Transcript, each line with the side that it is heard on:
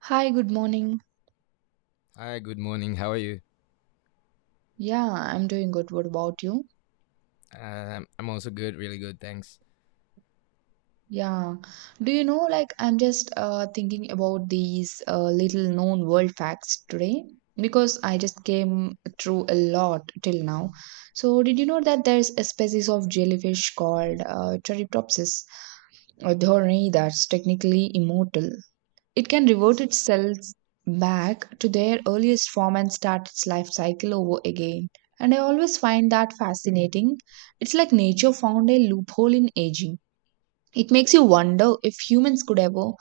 right: Hi, good morning.
left: Hi, good morning. How are you?
right: Yeah, I'm doing good. What about you?
left: I'm also good, really good, thanks.
right: Yeah. Do you know, like, I'm just thinking about these little known world facts today because I just came through a lot till now. So, did you know that there's a species of jellyfish called Turritopsis, a dhorni that's technically immortal. It can revert its cells back to their earliest form and start its life cycle over again. And I always find that fascinating. It's like nature found a loophole in aging. It makes you wonder if humans could ever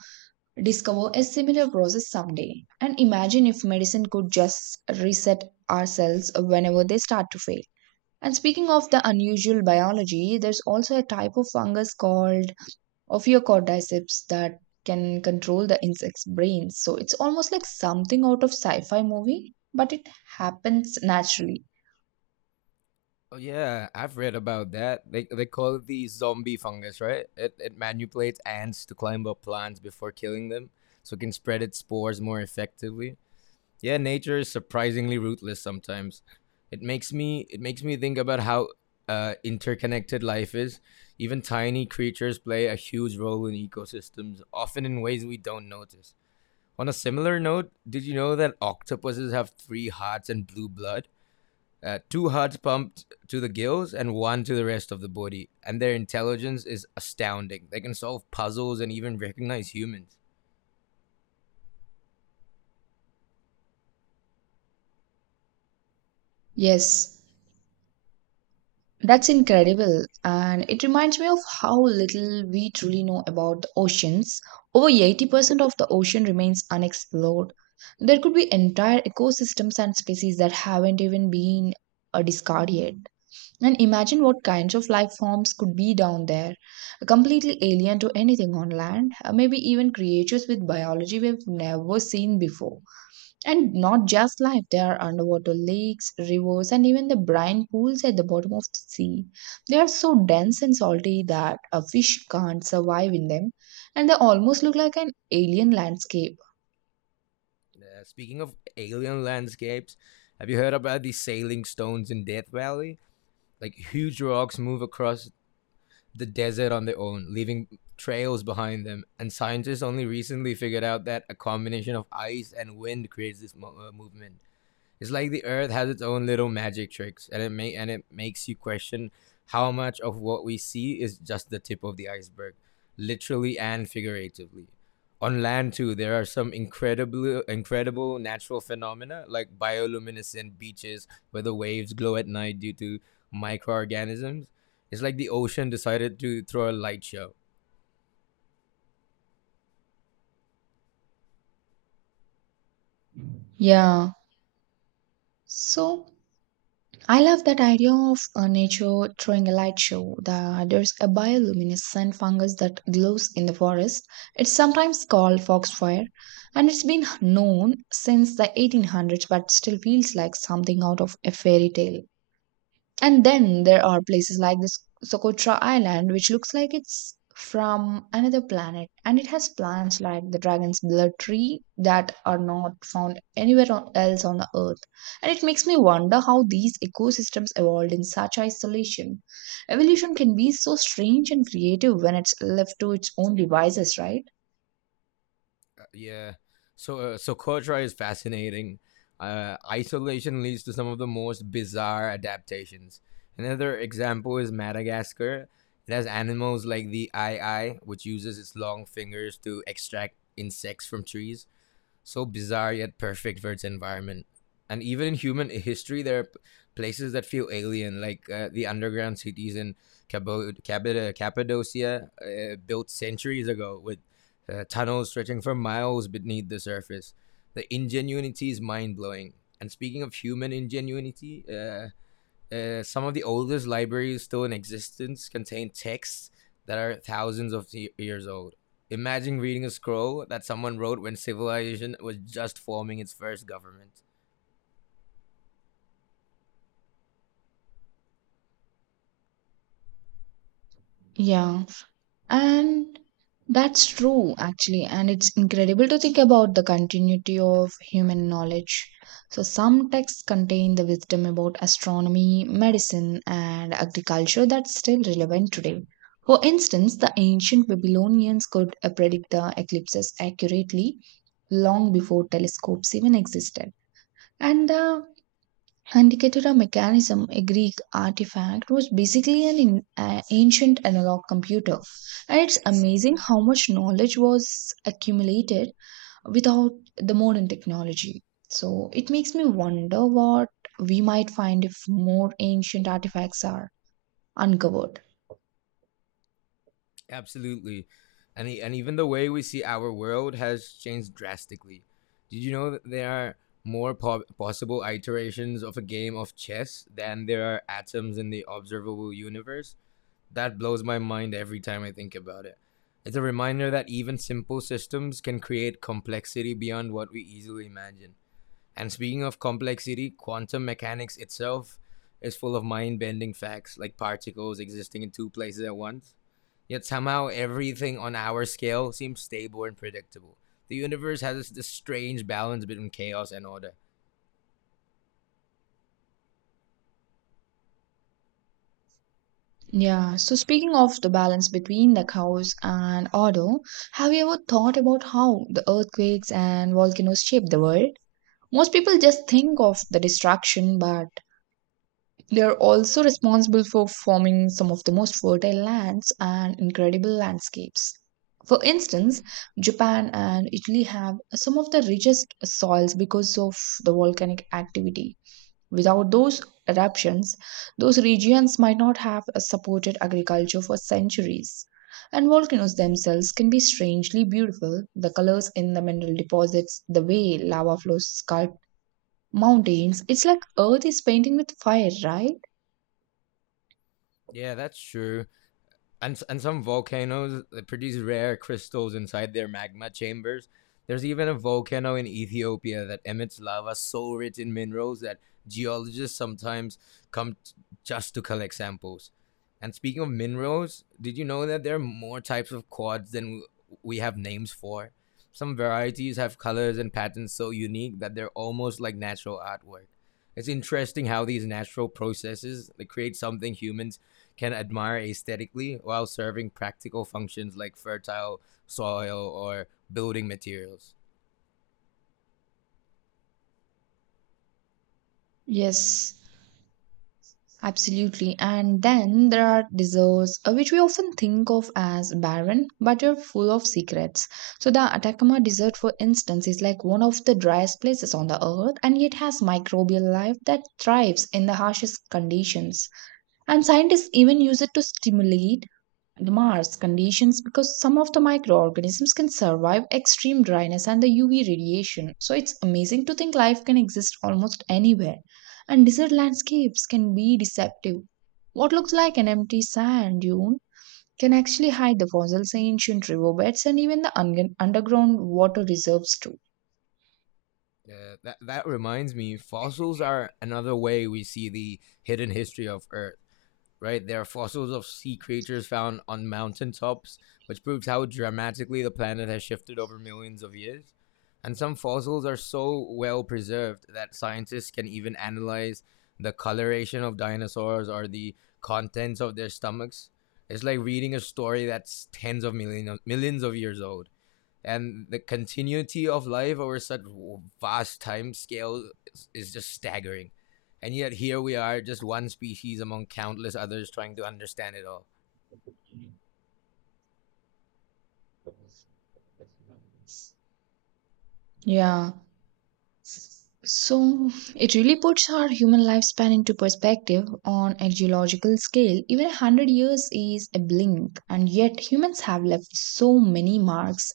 right: discover a similar process someday. And imagine if medicine could just reset our cells whenever they start to fail. And speaking of the unusual biology, there's also a type of fungus called of your cordyceps that can control the insect's brains. So it's almost like something out of sci fi movie, but it happens naturally.
left: Oh yeah, I've read about that. They call it the zombie fungus, right? It manipulates ants to climb up plants before killing them, so it can spread its spores more effectively. Yeah, nature is surprisingly ruthless sometimes. It makes me think about how interconnected life is. Even tiny creatures play a huge role in ecosystems, often in ways we don't notice. On a similar note, did you know that octopuses have three hearts and blue blood? Two hearts pumped to the gills and one to the rest of the body, and their intelligence is astounding. They can solve puzzles and even recognize humans.
right: Yes, that's incredible. And it reminds me of how little we truly know about the oceans. Over 80% of the ocean remains unexplored. There could be entire ecosystems and species that haven't even been discovered yet. And imagine what kinds of life forms could be down there, completely alien to anything on land, maybe even creatures with biology we've never seen before. And not just life, there are underwater lakes, rivers, and even the brine pools at the bottom of the sea. They are so dense and salty that a fish can't survive in them, and they almost look like an alien landscape.
left: Speaking of alien landscapes, have you heard about the sailing stones in Death Valley? Like huge rocks move across the desert on their own, leaving trails behind them. And scientists only recently figured out that a combination of ice and wind creates this movement. It's like the Earth has its own little magic tricks, and it may and it makes you question how much of what we see is just the tip of the iceberg, literally and figuratively. On land too, there are some incredible natural phenomena like bioluminescent beaches where the waves glow at night due to microorganisms. It's like the ocean decided to throw a light show.
right: Yeah, so. I love that idea of nature throwing a light show. There's a bioluminescent fungus that glows in the forest. It's sometimes called foxfire, and it's been known since the 1800s, but still feels like something out of a fairy tale. And then there are places like this Socotra Island, which looks like it's from another planet, and it has plants like the dragon's blood tree that are not found else on the earth. And it makes me wonder how these ecosystems evolved in such isolation. Evolution can be so strange and creative when it's left to its own devices, right?
left: Yeah. So Kotra is fascinating. Isolation leads to some of the most bizarre adaptations. Another example is Madagascar. It has animals like the ai, which uses its long fingers to extract insects from trees, so bizarre yet perfect for its environment. And even in human history, places that feel alien, like the underground cities in Cappadocia, built centuries ago with tunnels stretching for miles beneath the surface. The ingenuity is mind blowing. And speaking of human ingenuity, some of the oldest libraries still in existence contain texts that are thousands of years old. Imagine reading a scroll that someone wrote when civilization was just forming its first government.
right: Yeah. And that's true, actually. And it's incredible to think about the continuity of human knowledge. So, some texts contain the wisdom about astronomy, medicine, and agriculture that's still relevant today. For instance, the ancient Babylonians could predict the eclipses accurately long before telescopes even existed. And the Indicator mechanism, a Greek artifact, was basically an ancient analog computer. And it's amazing how much knowledge was accumulated without the modern technology. So it makes me wonder what we might find if more ancient artifacts are uncovered.
left: Absolutely. And even the way we see our world has changed drastically. Did you know that there are more possible iterations of a game of chess than there are atoms in the observable universe? That blows my mind every time I think about it. It's a reminder that even simple systems can create complexity beyond what we easily imagine. And speaking of complexity, quantum mechanics itself is full of mind bending facts like particles existing in two places at once. Yet somehow everything on our scale seems stable and predictable. The universe has this strange balance between chaos and order.
right: Yeah, so speaking of the balance between the chaos and order, have you ever thought about how the earthquakes and volcanoes shape the world? Most people just think of the destruction, but they're also responsible for forming some of the most fertile lands and incredible landscapes. For instance, Japan and Italy have some of the richest soils because of the volcanic activity. Without those adaptations, those regions might not have supported agriculture for centuries. And volcanoes themselves can be strangely beautiful. The colors in the mineral deposits, the way lava flows sculpt mountains, it's like earth is painting with fire, right?
left: Yeah, that's true. And some volcanoes that produce rare crystals inside their magma chambers. There's even a volcano in Ethiopia that emits lava so rich in minerals that geologists sometimes come t- just to collect samples. And speaking of minerals, did you know that there are more types of quartz than we have names for? Some varieties have colors and patterns so unique that they're almost like natural artwork. It's interesting how these natural processes that create something humans can admire aesthetically while serving practical functions like fertile soil or building materials.
right: Yes, absolutely. And then there are desserts, which we often think of as barren, but are full of secrets. So, the Atacama Desert, for instance, is like one of the driest places on the earth, and yet has microbial life that thrives in the harshest conditions. And scientists even use it to stimulate the Mars conditions because some of the microorganisms can survive extreme dryness and the UV radiation. So it's amazing to think life can exist almost anywhere. And desert landscapes can be deceptive. What looks like an empty sand dune can actually hide the fossils, ancient riverbeds, and even the underground water reserves, too.
left: That reminds me, fossils are another way we see the hidden history of Earth, right? There are fossils of sea creatures found on mountaintops, which proves how dramatically the planet has shifted over millions of years. And some fossils are so well preserved that scientists can even analyze the coloration of dinosaurs or the contents of their stomachs. It's like reading a story that's tens of millions of years old, and the continuity of life over such vast time scale is just staggering, and yet here we are, just one species among countless others trying to understand it all.
right: Yeah. So it really puts our human lifespan into perspective on a geological scale. Even a hundred years is a blink, and yet humans have left so many marks,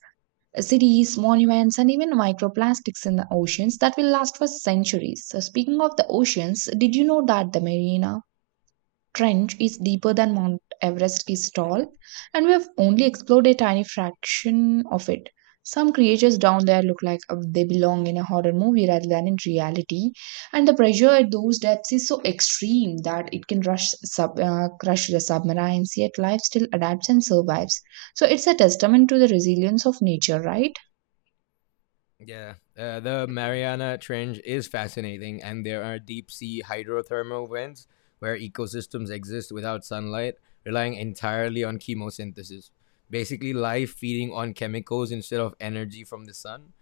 right: cities, monuments, and even microplastics in the oceans that will last for centuries. So speaking of the oceans, did you know that the marina trench is deeper than Mount Everest is tall, and we have only explored a tiny fraction of it. Some creatures down there look like they belong in a horror movie rather than in reality, and the pressure at those depths is so extreme that it can crush the submarines, yet life still adapts and survives. So it's a testament to the resilience of nature, right?
left: Yeah, the mariana trench is fascinating, and there are deep sea hydrothermal vents where ecosystems exist without sunlight, relying entirely on chemosynthesis, basically life feeding on chemicals instead of energy from the sun.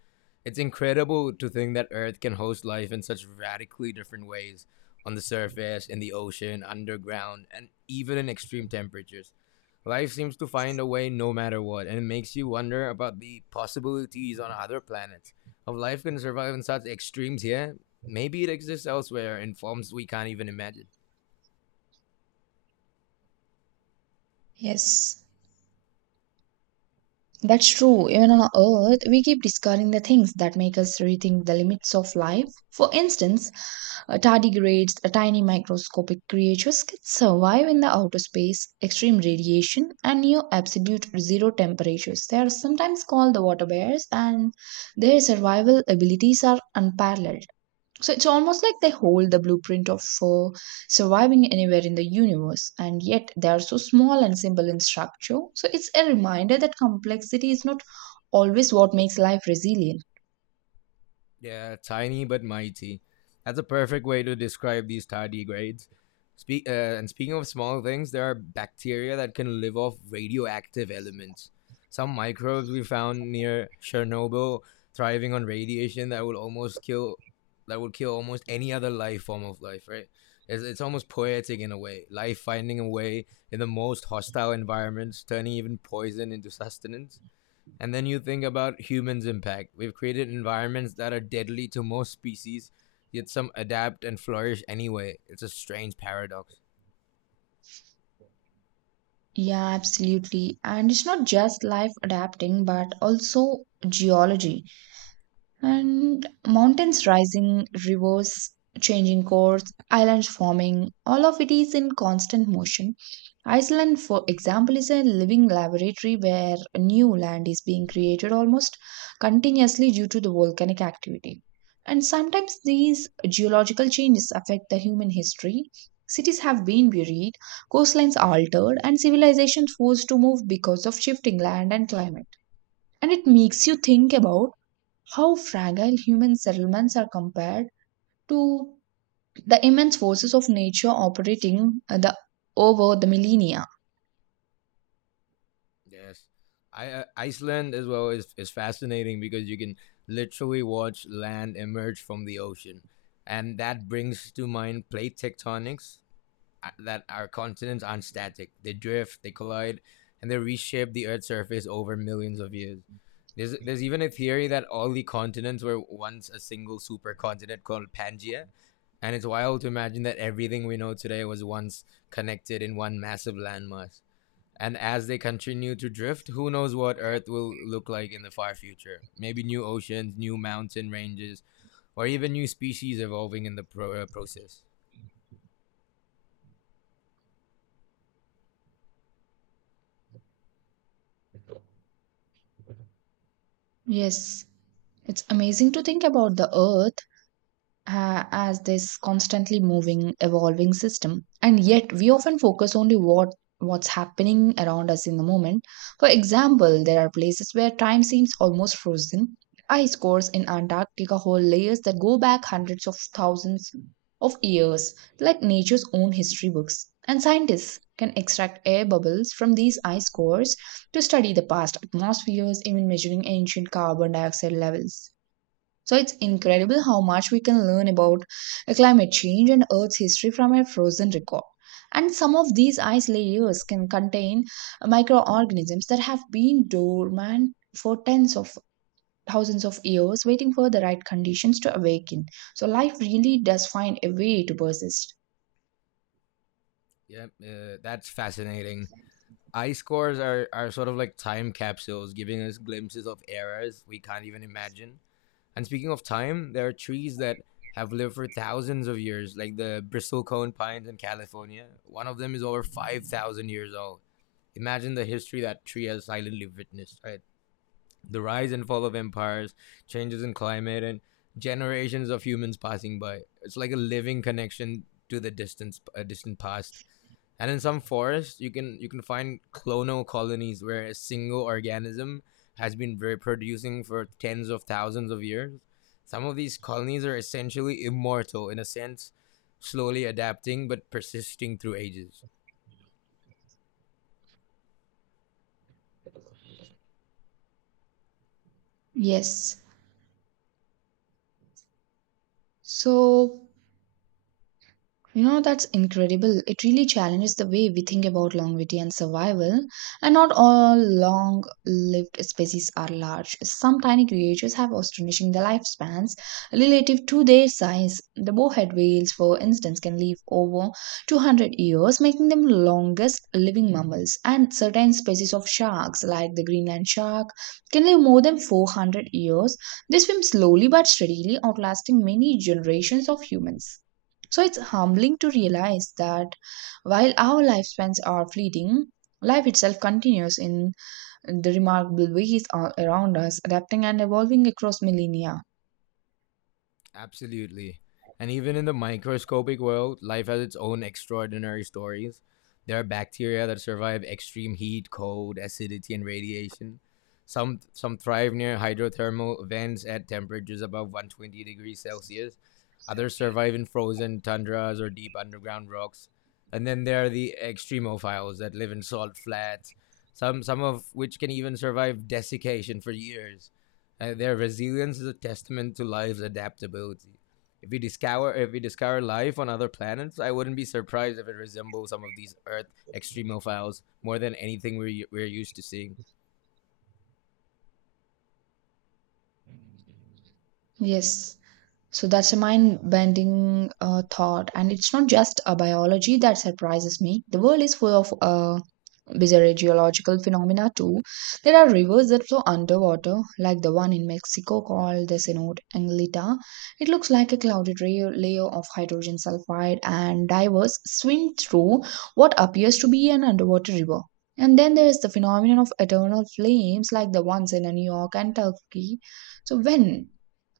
left: It's incredible to think that Earth can host life in such radically different ways: on the surface, in the ocean, underground, and even in extreme temperatures. Life seems to find a way no matter what, and it makes you wonder about the possibilities on other planets. If life can survive in such extremes here, maybe it exists elsewhere in forms we can't even imagine.
right: Yes. That's true. Even on Earth, we keep discovering the things that make us rethink the limits of life. For instance, tardigrades, tiny microscopic creatures, can survive in the outer space, extreme radiation, and near absolute zero temperatures. They are sometimes called the water bears, and their survival abilities are unparalleled. So it's almost like they hold the blueprint of surviving anywhere in the universe, and yet they are so small and simple in structure. So it's a reminder that complexity is not always what makes life resilient.
left: Yeah, tiny but mighty. That's a perfect way to describe these tardigrades. And speaking of small things, there are bacteria that can live off radioactive elements. Some microbes we found near Chernobyl thriving on radiation that will almost kill that would kill almost any other life form of life, right? It's almost poetic in a way. Life finding a way in the most hostile environments, turning even poison into sustenance. And then you think about humans' impact. We've created environments that are deadly to most species, yet some adapt and flourish anyway. It's a strange paradox.
right: Yeah, absolutely. And it's not just life adapting, but also geology and mountains rising, rivers changing course, islands forming, all of it is in constant motion. Iceland, for example, is a living laboratory where new land is being created almost continuously due to the volcanic activity. And sometimes these geological changes affect the human history. Cities have been buried, coastlines altered, and civilizations forced to move because of shifting land and climate. And it makes you think about how fragile human settlements are compared to the immense forces of nature operating over the millennia.
left: Yes. Iceland as well is fascinating because you can literally watch land emerge from the ocean. And that brings to mind plate tectonics, that our continents aren't static. They drift, they collide, and they reshape the Earth's surface over millions of years. There's even a theory that all the continents were once a single supercontinent called Pangaea, and it's wild to imagine that everything we know today was once connected in one massive landmass. And as they continue to drift, who knows what Earth will look like in the far future? Maybe new oceans, new mountain ranges, or even new species evolving in the process.
right: Yes, it's amazing to think about the earth as this constantly moving evolving system, and yet we often focus only what's happening around us in the moment. For example, there are places where time seems almost frozen. Ice cores in Antarctica hold layers that go back hundreds of thousands of years, like nature's own history books, and scientists can extract air bubbles from these ice cores to study the past atmospheres, even measuring ancient carbon dioxide levels. So it's incredible how much we can learn about climate change and Earth's history from a frozen record. And some of these ice layers can contain microorganisms that have been dormant for tens of thousands of years, waiting for the right conditions to awaken. So life really does find a way to persist.
left: Yep, that's fascinating. Ice cores are sort of like time capsules, giving us glimpses of eras we can't even imagine. And speaking of time, there are trees that have lived for thousands of years, like the bristlecone pines in California. One of them is over 5,000 years old. Imagine the history that tree has silently witnessed, right? The rise and fall of empires, changes in climate, and generations of humans passing by. It's like a living connection to the distant past. And in some forests, you can find clonal colonies where a single organism has been reproducing for tens of thousands of years. Some of these colonies are essentially immortal in a sense, slowly adapting but persisting through ages.
right: Yes. So, you know, that's incredible. It really challenges the way we think about longevity and survival. And not all long lived species are large. Some tiny creatures have astonishing lifespans relative to their size. The bowhead whales, for instance, can live over 200 years, making them longest living mammals. And certain species of sharks, like the Greenland shark, can live more than 400 years. They swim slowly but steadily, outlasting many generations of humans. So it's humbling to realize that while our lifespans are fleeting, life itself continues in the remarkable ways around us, adapting and evolving across millennia.
left: Absolutely. And even in the microscopic world, life has its own extraordinary stories. There are bacteria that survive extreme heat, cold, acidity, and radiation. Some thrive near hydrothermal vents at temperatures above 120 degrees Celsius. Others survive in frozen tundras or deep underground rocks. And then there are the extremophiles that live in salt flats, some of which can even survive desiccation for years, and their resilience is a testament to life's adaptability. If we discover life on other planets, I wouldn't be surprised if it resembles some of these Earth extremophiles more than anything we're used to seeing.
right: Yes. So that's a mind bending thought. And it's not just a biology that surprises me. The world is full of bizarre geological phenomena too. There are rivers that flow underwater, like the one in Mexico called the Cenote Anglita. It looks like a layer of hydrogen sulfide, and divers swim through what appears to be an underwater river. And then there's the phenomenon of eternal flames, like the ones in New York and Turkey. So when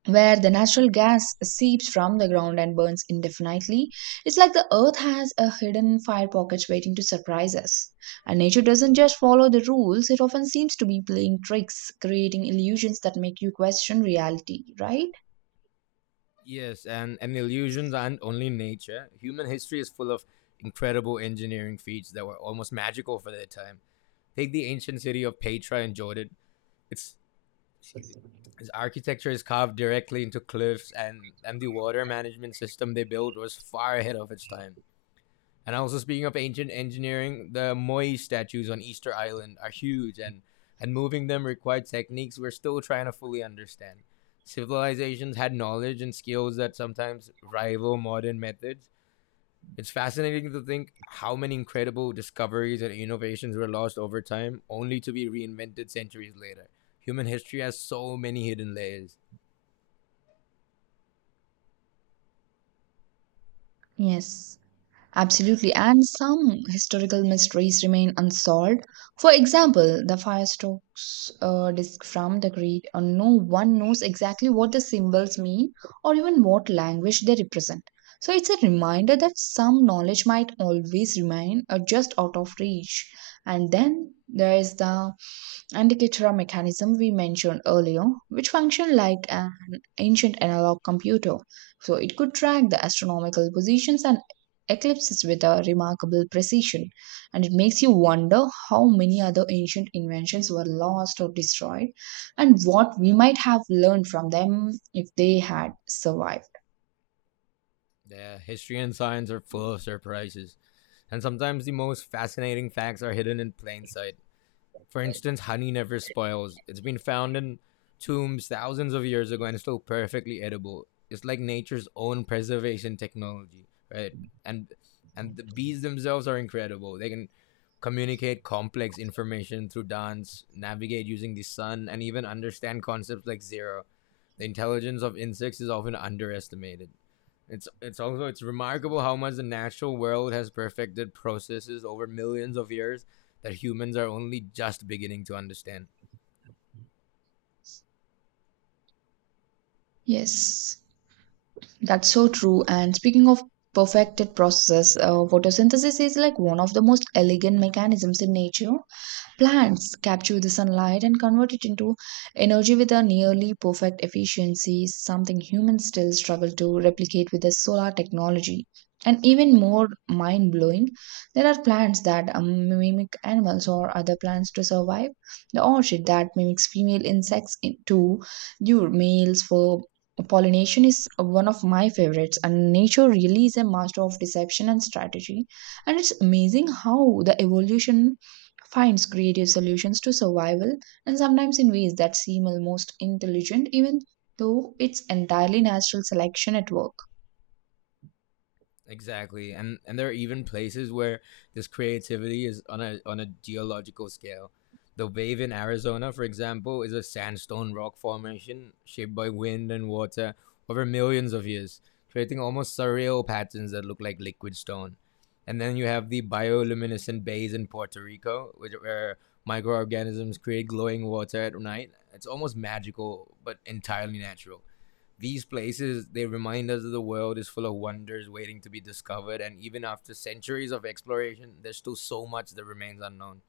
right: where the natural gas seeps from the ground and burns indefinitely. It's like the earth has a hidden fire pockets waiting to surprise us. And nature doesn't just follow the rules, it often seems to be playing tricks, creating illusions that make you question reality, right?
left: Yes, and illusions aren't only nature. Human history is full of incredible engineering feats that were almost magical for their time. Take the ancient city of Petra in Jordan. It's excuse me, his architecture is carved directly into cliffs, and the water management system they built was far ahead of its time. And also, speaking of ancient engineering, the Moi statues on Easter Island are huge, and moving them required techniques we're still trying to fully understand. Civilizations had knowledge and skills that sometimes rival modern methods. It's fascinating to think how many incredible discoveries and innovations were lost over time, only to be reinvented centuries later. Human history has so many hidden layers.
right: Yes. Absolutely, and some historical mysteries remain unsolved. For example, the firestoke's disc from the Greek, no one knows exactly what the symbols mean or even what language they represent. So it's a reminder that some knowledge might always remain just out of reach. And then there is the and the Ketura mechanism we mentioned earlier, which functioned like an ancient analog computer. So it could track the astronomical positions and eclipses with a remarkable precision. And it makes you wonder how many other ancient inventions were lost or destroyed and what we might have learned from them if they had survived.
left: Yeah, history and science are full of surprises, and sometimes the most fascinating facts are hidden in plain sight. For instance, honey never spoils. It's been found in tombs thousands of years ago and it's still perfectly edible. It's like nature's own preservation technology, right? And and the bees themselves are incredible. They can communicate complex information through dance, navigate using the sun, and even understand concepts like zero. The intelligence of insects is often underestimated. It's remarkable how much the natural world has perfected processes over millions of years that humans are only just beginning to understand.
right: Yes, that's so true. And speaking of perfected processes, photosynthesis is like one of the most elegant mechanisms in nature. Plants capture the sunlight and convert it into energy with a nearly perfect efficiency, something humans still struggle to replicate with the solar technology. And even more mind blowing, there are plants that mimic animals or other plants to survive. The orchid that mimics female insects to lure males for pollination is one of my favorites, and nature really is a master of deception and strategy. And it's amazing how the evolution finds creative solutions to survival and sometimes in ways that seem almost intelligent, even though it's entirely natural selection at work.
left: Exactly, and there are even places where this creativity is on a geological scale. The wave in Arizona, for example, is a sandstone rock formation shaped by wind and water over millions of years, creating almost surreal patterns that look like liquid stone. And then you have the bioluminescent bays in Puerto Rico, where microorganisms create glowing water at night. It's almost magical, but entirely natural. These places, they remind us that the world is full of wonders waiting to be discovered, and even after centuries of exploration there's still so much that remains unknown.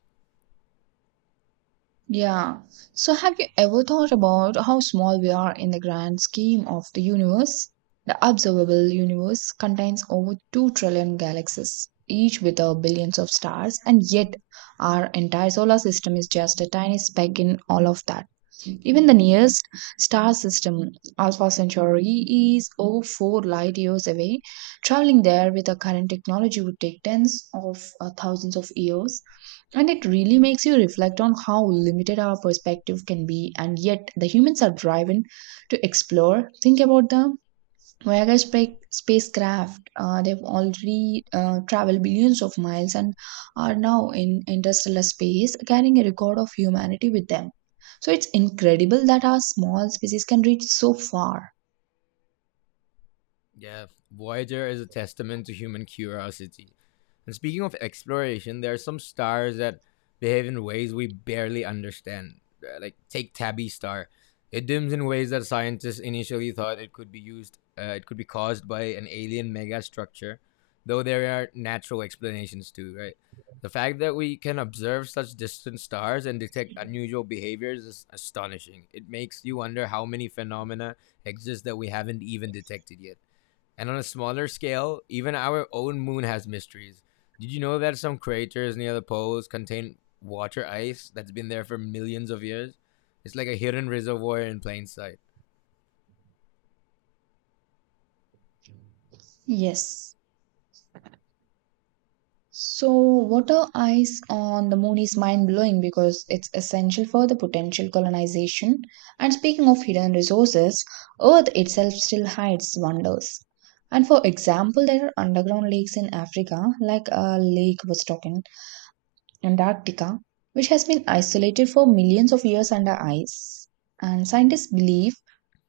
right: Yeah. So, have you ever thought about how small we are in the grand scheme of the universe? The observable universe contains over 2 trillion galaxies, each with a billions of stars, and yet our entire solar system is just a tiny speck in all of that. Even the nearest star system, Alpha Centauri, is over 4 light years away. Traveling there with the current technology would take tens of thousands of years. And it really makes you reflect on how limited our perspective can be, and yet the humans are driven to explore. Think about the spacecraft. They've already traveled billions of miles and are now in interstellar space, carrying a record of humanity with them. So it's incredible that our small species can reach so far.
left: Yeah, Voyager is a testament to human curiosity. And speaking of exploration, there are some stars that behave in ways we barely understand. Like take Tabby star, it dims in ways that scientists initially thought it could be used. It could be caused by an alien megastructure, though there are natural explanations too, right? The fact that we can observe such distant stars and detect unusual behaviors is astonishing. It makes you wonder how many phenomena exist that we haven't even detected yet. And on a smaller scale, even our own moon has mysteries. Did you know that some craters near the poles contain water ice that's been there for millions of years? It's like a hidden reservoir in plain sight.
right: Yes. So, water ice on the moon is mind blowing because it's essential for the potential colonization. And speaking of hidden resources, Earth itself still hides wonders. And for example, there are underground lakes in Africa, like a lake was talking, Antarctica, which has been isolated for millions of years under ice. And scientists believe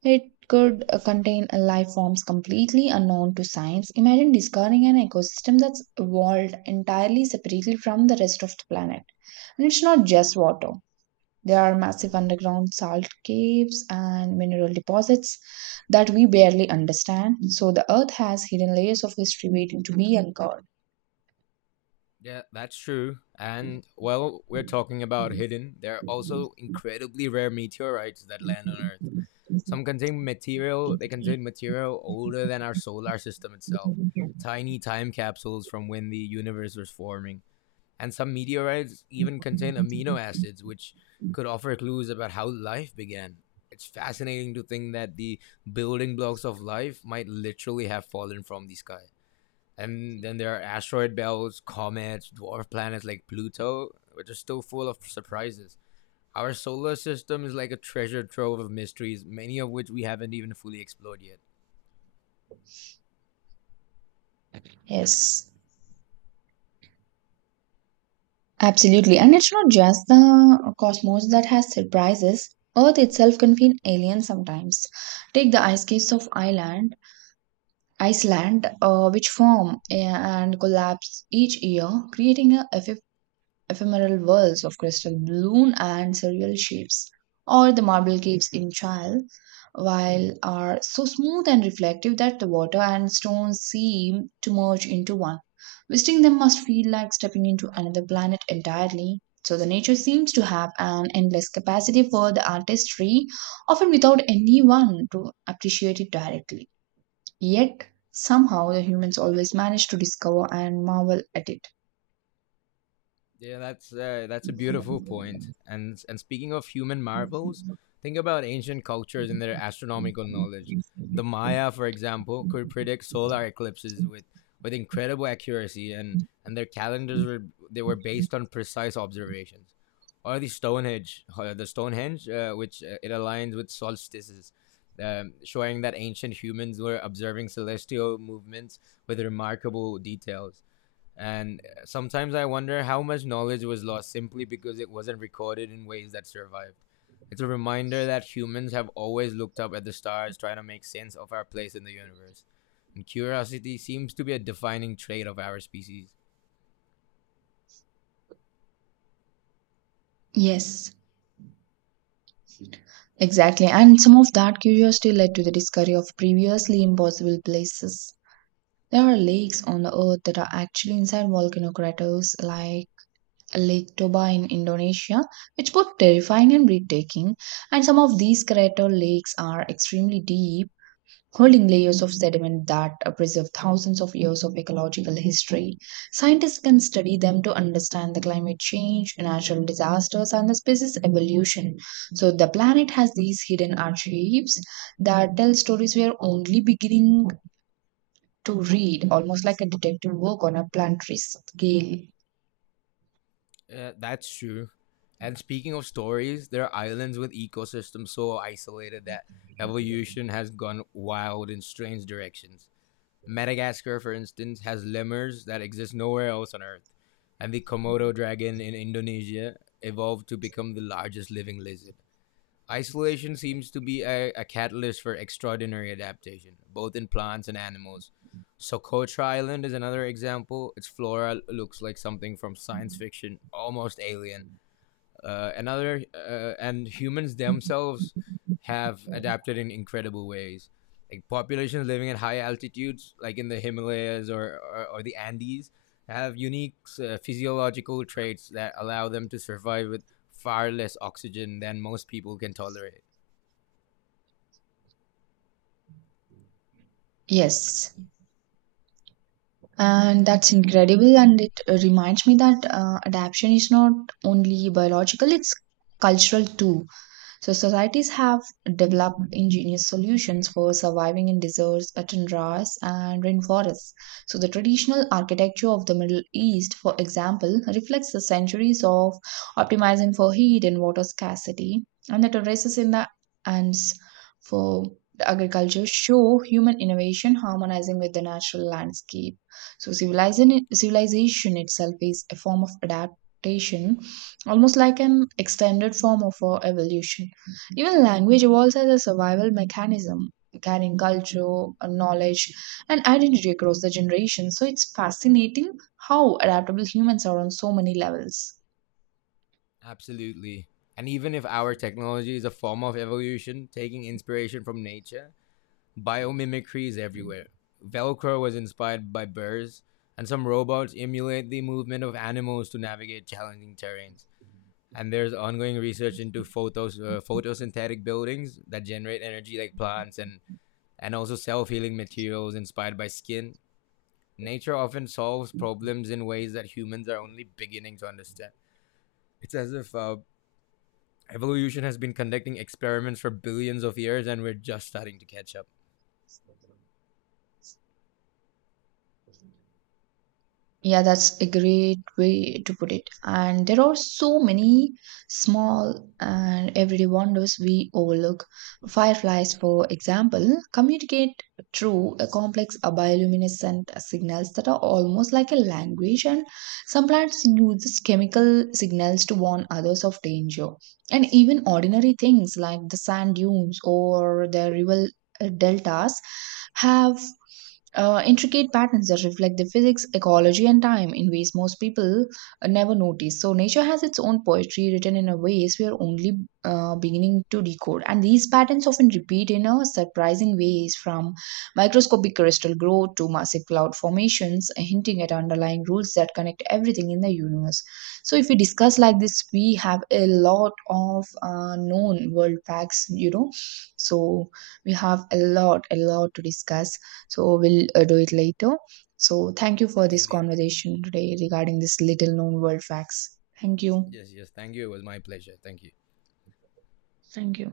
right: it could contain life forms completely unknown to science. Imagine discovering an ecosystem that's evolved entirely separately from the rest of the planet. And it's not just water, there are massive underground salt caves and mineral deposits that we barely understand. So, the Earth has hidden layers of history waiting to be uncovered.
left: Yeah, that's true. And while we're talking about hidden, there are also incredibly rare meteorites that land on Earth. They contain material older than our solar system itself. Tiny time capsules from when the universe was forming. And some meteorites even contain amino acids, which could offer clues about how life began. It's fascinating to think that the building blocks of life might literally have fallen from the sky. And then there are asteroid belts, comets, dwarf planets like Pluto, which are still full of surprises. Our solar system is like a treasure trove of mysteries, many of which we haven't even fully explored yet.
right: Yes. Absolutely. And it's not just the cosmos that has surprises. Earth itself can feel alien sometimes. Take the ice caves of Iceland, which form and collapse each year, creating a ephemeral whirls of crystal balloon and surreal shapes, or the marble caves in Chile, while are so smooth and reflective that the water and stones seem to merge into one. Visiting them must feel like stepping into another planet entirely. So the nature seems to have an endless capacity for the artistry, often without anyone to appreciate it directly. Yet somehow the humans always manage to discover and marvel at it.
left: Yeah, that's a beautiful point. And speaking of human marvels, think about ancient cultures and their astronomical knowledge. The Maya, for example, could predict solar eclipses with incredible accuracy, and their calendars were they were based on precise observations. Or the Stonehenge, which it aligns with solstices, showing that ancient humans were observing celestial movements with remarkable details. And sometimes I wonder how much knowledge was lost simply because it wasn't recorded in ways that survived. It's a reminder that humans have always looked up at the stars, trying to make sense of our place in the universe. And curiosity seems to be a defining trait of our species.
right: Yes, exactly, and some of that curiosity led to the discovery of previously impossible places. There are lakes on the earth that are actually inside volcano craters, like Lake Toba in Indonesia, which both terrifying and breathtaking. And some of these crater lakes are extremely deep, holding layers of sediment that preserve thousands of years of ecological history. Scientists can study them to understand the climate change, natural disasters, and the species evolution. So the planet has these hidden archives that tell stories we are only beginning to read, almost like a detective work on a planetary scale.
left: That's true. And speaking of stories, there are islands with ecosystems so isolated that evolution has gone wild in strange directions. Madagascar, for instance, has lemurs that exist nowhere else on Earth, and the Komodo dragon in Indonesia evolved to become the largest living lizard. Isolation seems to be a catalyst for extraordinary adaptation, both in plants and animals. Socotra Island is another example. Its flora looks like something from science fiction, almost alien. Uh, another uh, and humans themselves have adapted in incredible ways, like populations living at high altitudes, like in the Himalayas or the Andes, have unique physiological traits that allow them to survive with far less oxygen than most people can tolerate.
right: Yes, and that's incredible, and it reminds me that adaptation is not only biological, it's cultural too. So societies have developed ingenious solutions for surviving in deserts, tundras, and rainforests. So the traditional architecture of the Middle East, for example, reflects the centuries of optimizing for heat and water scarcity, and the terraces in the Andes for the agriculture show human innovation harmonizing with the natural landscape. So civilization itself is a form of adaptation, almost like an extended form of our evolution. Even language evolves as a survival mechanism, carrying culture, knowledge, and identity across the generations. So it's fascinating how adaptable humans are on so many levels.
left: Absolutely. And even if our technology is a form of evolution taking inspiration from nature, biomimicry is everywhere. Velcro was inspired by birds, and some robots emulate the movement of animals to navigate challenging terrains. And there's ongoing research into photosynthetic buildings that generate energy like plants, and also self healing materials inspired by skin. Nature often solves problems in ways that humans are only beginning to understand. It's as if evolution has been conducting experiments for billions of years and we're just starting to catch up.
right: Yeah, that's a great way to put it. And there are so many small and everyday wonders we overlook. Fireflies, for example, communicate through a complex bioluminescent signals that are almost like a language, and some plants use these chemical signals to warn others of danger. And even ordinary things like the sand dunes or the river deltas have intricate patterns that reflect the physics, ecology, and time in ways most people never notice. So, nature has its own poetry written in a ways we are only beginning to decode. And these patterns often repeat in a surprising ways from microscopic crystal growth to massive cloud formations, hinting at underlying rules that connect everything in the universe. So, if we discuss like this, we have a lot of known world facts, you know. So, we have a a lot to discuss. So we'll do it later. So thank you for this
left: Indeed.
right: conversation today regarding this little known world facts. Thank you.
left: Yes, yes. Thank you. It was my pleasure. Thank you.
right: Thank you.